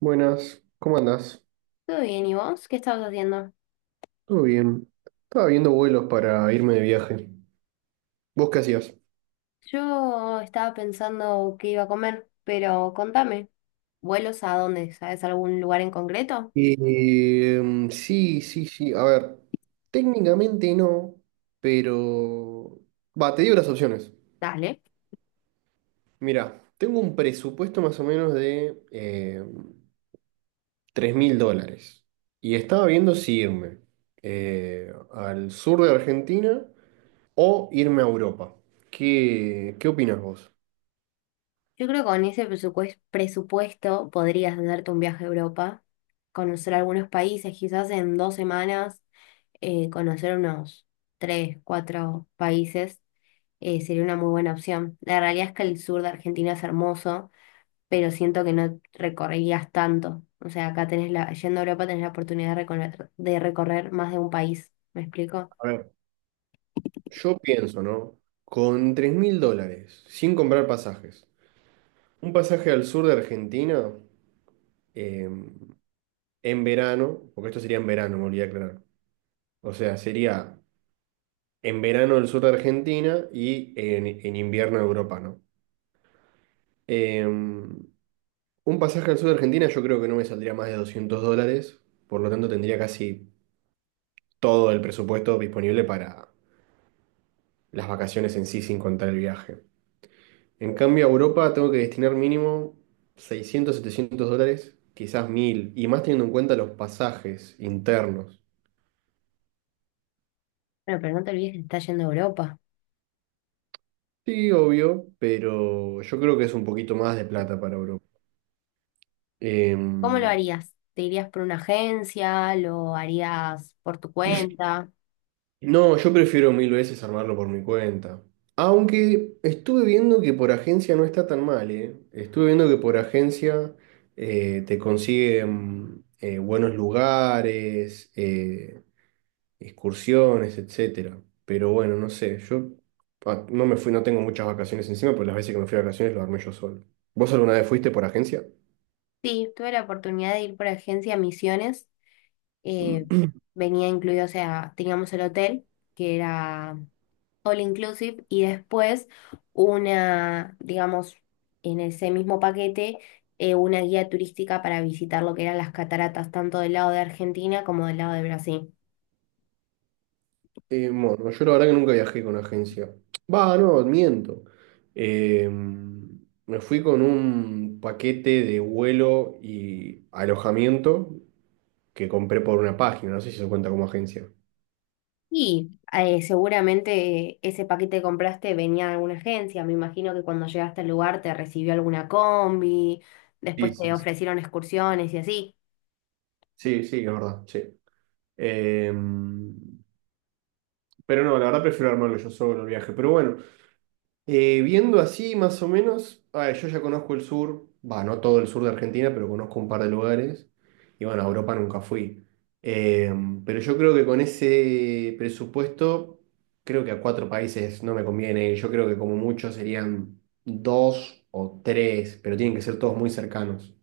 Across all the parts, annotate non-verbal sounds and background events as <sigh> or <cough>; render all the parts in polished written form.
Buenas, ¿cómo andás? Todo bien, ¿y vos? ¿Qué estabas haciendo? ¿Todo bien? Estaba viendo vuelos para irme de viaje. ¿Vos qué hacías? Yo estaba pensando qué iba a comer, pero contame, ¿vuelos a dónde? ¿Sabes algún lugar en concreto? Eh, sí, sí, sí. A ver, técnicamente no, pero. Va, te digo las opciones. Dale. Mira, tengo un presupuesto más o menos de 3 mil dólares. Y estaba viendo si irme al sur de Argentina o irme a Europa. ¿Qué opinas vos? Yo creo que con ese presupuesto podrías hacerte un viaje a Europa, conocer algunos países, quizás en dos semanas, conocer unos tres, cuatro países. Sería una muy buena opción. La realidad es que el sur de Argentina es hermoso, pero siento que no recorrerías tanto. O sea, acá tenés la, yendo a Europa tenés la oportunidad de recorrer más de un país. ¿Me explico? A ver. Yo pienso, ¿no? Con 3.000 dólares, sin comprar pasajes, un pasaje al sur de Argentina eh, en verano, porque esto sería en verano, me olvidé de aclarar. O sea, sería en verano el sur de Argentina y en invierno Europa, ¿no? Un pasaje al sur de Argentina yo creo que no me saldría más de 200 dólares, por lo tanto tendría casi todo el presupuesto disponible para las vacaciones en sí, sin contar el viaje. En cambio, a Europa tengo que destinar mínimo 600 700 dólares, quizás 1000 y más teniendo en cuenta los pasajes internos. Bueno, pero no te olvides que estás yendo a Europa. Sí, obvio, pero yo creo que es un poquito más de plata para Europa. ¿Cómo lo Em, harías? ¿Te irías por una agencia? ¿Lo harías por tu cuenta? no, yo prefiero mil veces armarlo por mi cuenta. Aunque estuve viendo que por agencia no está tan mal, ¿eh? Estuve viendo que por agencia te consiguen buenos lugares, excursiones, etcétera. Pero bueno, no sé, yo no me fui, no tengo muchas vacaciones encima, pero las veces que me fui a vacaciones lo armé yo solo. ¿Vos alguna vez fuiste por agencia? Sí, tuve la oportunidad de ir por agencia a Misiones. eh, Venía incluido, o sea, teníamos el hotel, que era all inclusive, y después una, digamos, en ese mismo paquete, una guía turística para visitar lo que eran las cataratas, tanto del lado de Argentina como del lado de Brasil. Bueno, yo la verdad que nunca viajé con agencia. Va, no, miento. Me fui con un paquete de vuelo y alojamiento que compré por una página, no sé si eso cuenta como agencia. Y seguramente ese paquete que compraste venía de alguna agencia. Me imagino que cuando llegaste al lugar te recibió alguna combi, después Sí, te sí, sí. ofrecieron excursiones y así. Sí, sí, es verdad, sí. Eh, pero no, la verdad prefiero armarlo yo solo el viaje. Pero bueno, viendo así, más o menos, a ver, yo ya conozco el sur, va, no todo el sur de Argentina, pero conozco un par de lugares. Y bueno, a Europa nunca fui. Eh, pero yo creo que con ese presupuesto, creo que a cuatro países no me conviene ir. Yo creo que como mucho serían dos o tres, pero tienen que ser todos muy cercanos.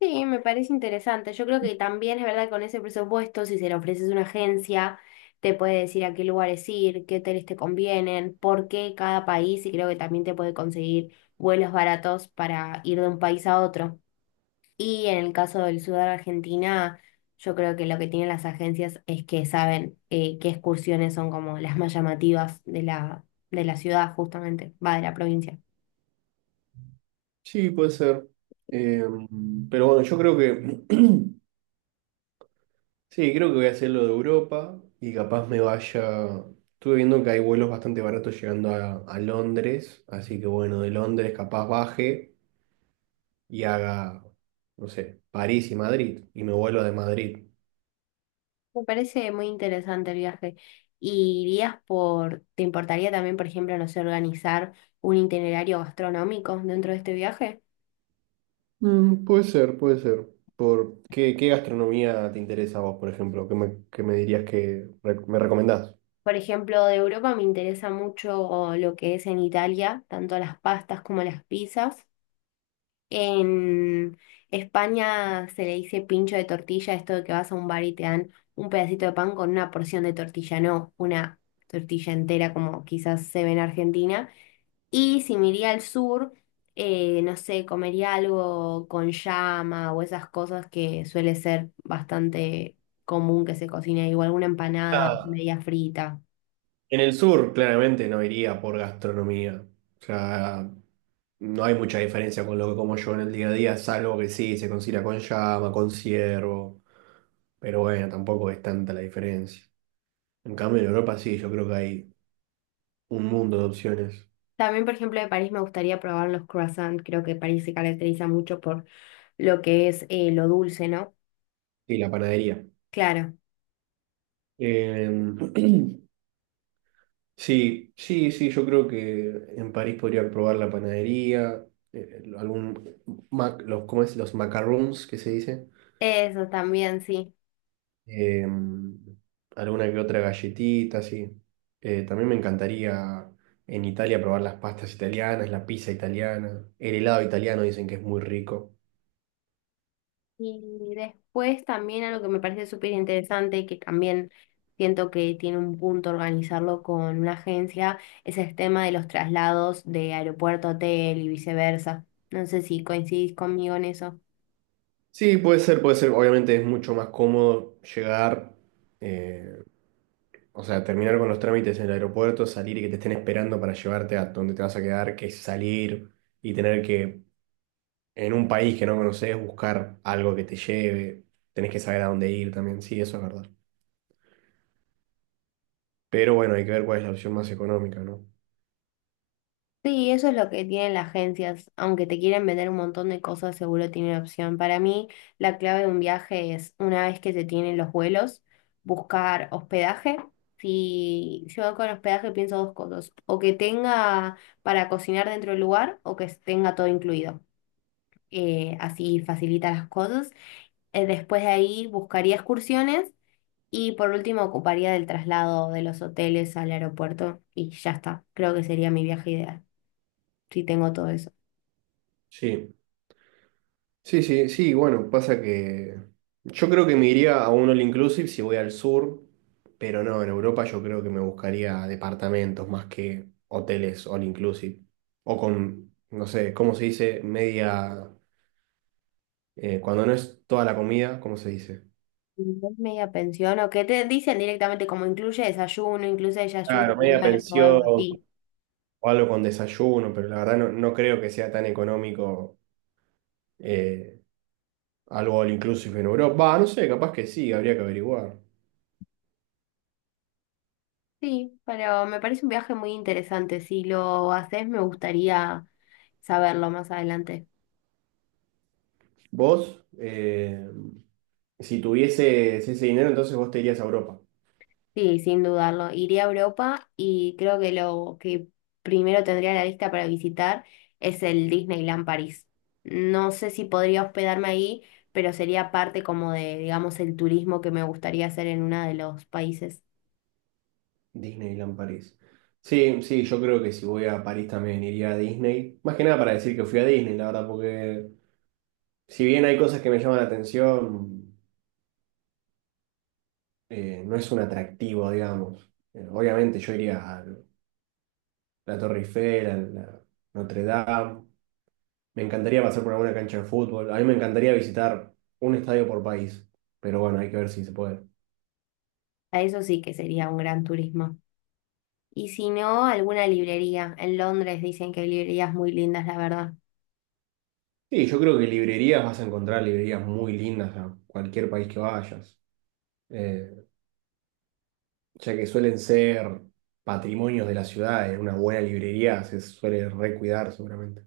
Sí, me parece interesante. Yo creo que también es verdad que con ese presupuesto, si se le ofreces a una agencia, te puede decir a qué lugares ir, qué hoteles te convienen, por qué cada país, y creo que también te puede conseguir vuelos baratos para ir de un país a otro. Y en el caso del sur de Argentina, yo creo que lo que tienen las agencias es que saben qué excursiones son como las más llamativas de la ciudad, justamente, va de la provincia. Sí, puede ser. Eh, pero bueno, yo creo que <clears throat> sí, creo que voy a hacer lo de Europa y capaz me vaya. Estuve viendo que hay vuelos bastante baratos llegando a Londres, así que bueno, de Londres capaz baje y haga, no sé, París y Madrid y me vuelo de Madrid. Me parece muy interesante el viaje. ¿Y irías por, te importaría también, por ejemplo, no sé, organizar un itinerario gastronómico dentro de este viaje? Mm, puede ser, puede ser. ¿Qué gastronomía te interesa a vos, por ejemplo? ¿Qué me dirías que me recomendás? Por ejemplo, de Europa me interesa mucho lo que es en Italia, tanto las pastas como las pizzas. En España se le dice pincho de tortilla, esto de que vas a un bar y te dan un pedacito de pan con una porción de tortilla, no una tortilla entera como quizás se ve en Argentina. Y si me iría al sur, no sé, comería algo con llama o esas cosas que suele ser bastante común que se cocine ahí, o alguna empanada media frita. En el sur, claramente no iría por gastronomía. O sea, no hay mucha diferencia con lo que como yo en el día a día, salvo que sí, se considera con llama, con ciervo. Pero bueno, tampoco es tanta la diferencia. En cambio, en Europa sí, yo creo que hay un mundo de opciones. También, por ejemplo, de París me gustaría probar los croissants. Creo que París se caracteriza mucho por lo que es lo dulce, ¿no? Y la panadería. Claro, Eh, <clears throat> sí, sí, sí, yo creo que en París podría probar la panadería, eh, algún, los, ¿cómo es? Los macarons, que se dice. eso también, sí. eh, Alguna que otra galletita, sí. También me encantaría en Italia probar las pastas italianas, la pizza italiana, el helado italiano dicen que es muy rico. Y después también algo que me parece súper interesante, que también siento que tiene un punto organizarlo con una agencia, es el tema de los traslados de aeropuerto a hotel y viceversa. No sé si coincidís conmigo en eso. Sí, puede ser, puede ser. Obviamente es mucho más cómodo llegar, eh, o sea, terminar con los trámites en el aeropuerto, salir y que te estén esperando para llevarte a donde te vas a quedar, que salir y tener que, en un país que no conoces, buscar algo que te lleve. Tenés que saber a dónde ir también. Sí, eso es verdad. Pero bueno, hay que ver cuál es la opción más económica, ¿no? Sí, eso es lo que tienen las agencias. Aunque te quieren vender un montón de cosas, seguro tienen opción. Para mí, la clave de un viaje es, una vez que se tienen los vuelos, buscar hospedaje. Si yo con hospedaje pienso dos cosas, o que tenga para cocinar dentro del lugar o que tenga todo incluido. Así facilita las cosas. Después de ahí buscaría excursiones y por último ocuparía del traslado de los hoteles al aeropuerto y ya está. Creo que sería mi viaje ideal. Sí, tengo todo eso. Sí, sí, sí, sí, bueno, pasa que yo creo que me iría a un all inclusive si voy al sur, pero no, en Europa yo creo que me buscaría departamentos más que hoteles all inclusive. O con, no sé, ¿cómo se dice? Media, cuando no es toda la comida, ¿cómo se dice? Media pensión, o que te dicen directamente como incluye desayuno y Claro, media almuerzo o algo pensión o así. algo con desayuno, pero la verdad no, no creo que sea tan económico. eh, Algo all inclusive en Europa. Va, no sé, capaz que sí, habría que averiguar. Sí, pero me parece un viaje muy interesante. Si lo haces, me gustaría saberlo más adelante. Vos, si tuvieses ese dinero, entonces vos te irías a Europa. Sí, sin dudarlo. Iría a Europa y creo que lo que primero tendría en la lista para visitar es el Disneyland París. No sé si podría hospedarme ahí, pero sería parte como de, digamos, el turismo que me gustaría hacer en uno de los países. Disneyland París. Sí, sí, yo creo que si voy a París también iría a Disney. Más que nada para decir que fui a Disney, la verdad, porque si bien hay cosas que me llaman la atención, no es un atractivo, digamos. Obviamente yo iría a la Torre Eiffel, a la Notre Dame. Me encantaría pasar por alguna cancha de fútbol. A mí me encantaría visitar un estadio por país. Pero bueno, hay que ver si se puede. A eso sí que sería un gran turismo. Y si no, alguna librería. En Londres dicen que hay librerías muy lindas, la verdad. Sí, yo creo que librerías vas a encontrar librerías muy lindas a cualquier país que vayas. Eh, ya que suelen ser patrimonios de la ciudad, una buena librería se suele recuidar seguramente.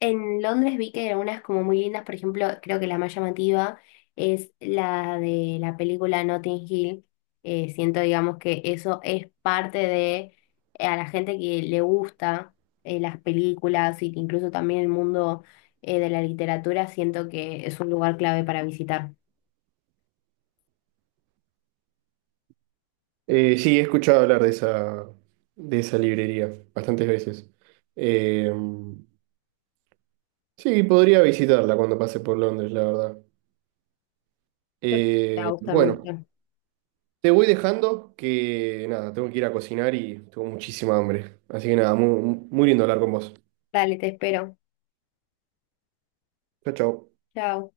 En Londres vi que eran unas como muy lindas, por ejemplo, creo que la más llamativa es la de la película Notting Hill. Siento, digamos, que eso es parte de a la gente que le gusta las películas y que incluso también el mundo de la literatura, siento que es un lugar clave para visitar. Sí, he escuchado hablar de esa librería bastantes veces. Eh, sí, podría visitarla cuando pase por Londres, la verdad. Yo creo que te va a gustar Bueno, mucho. te voy dejando que nada, tengo que ir a cocinar y tengo muchísima hambre. Así que nada, muy, muy lindo hablar con vos. Dale, te espero. Chao, chao. Chao.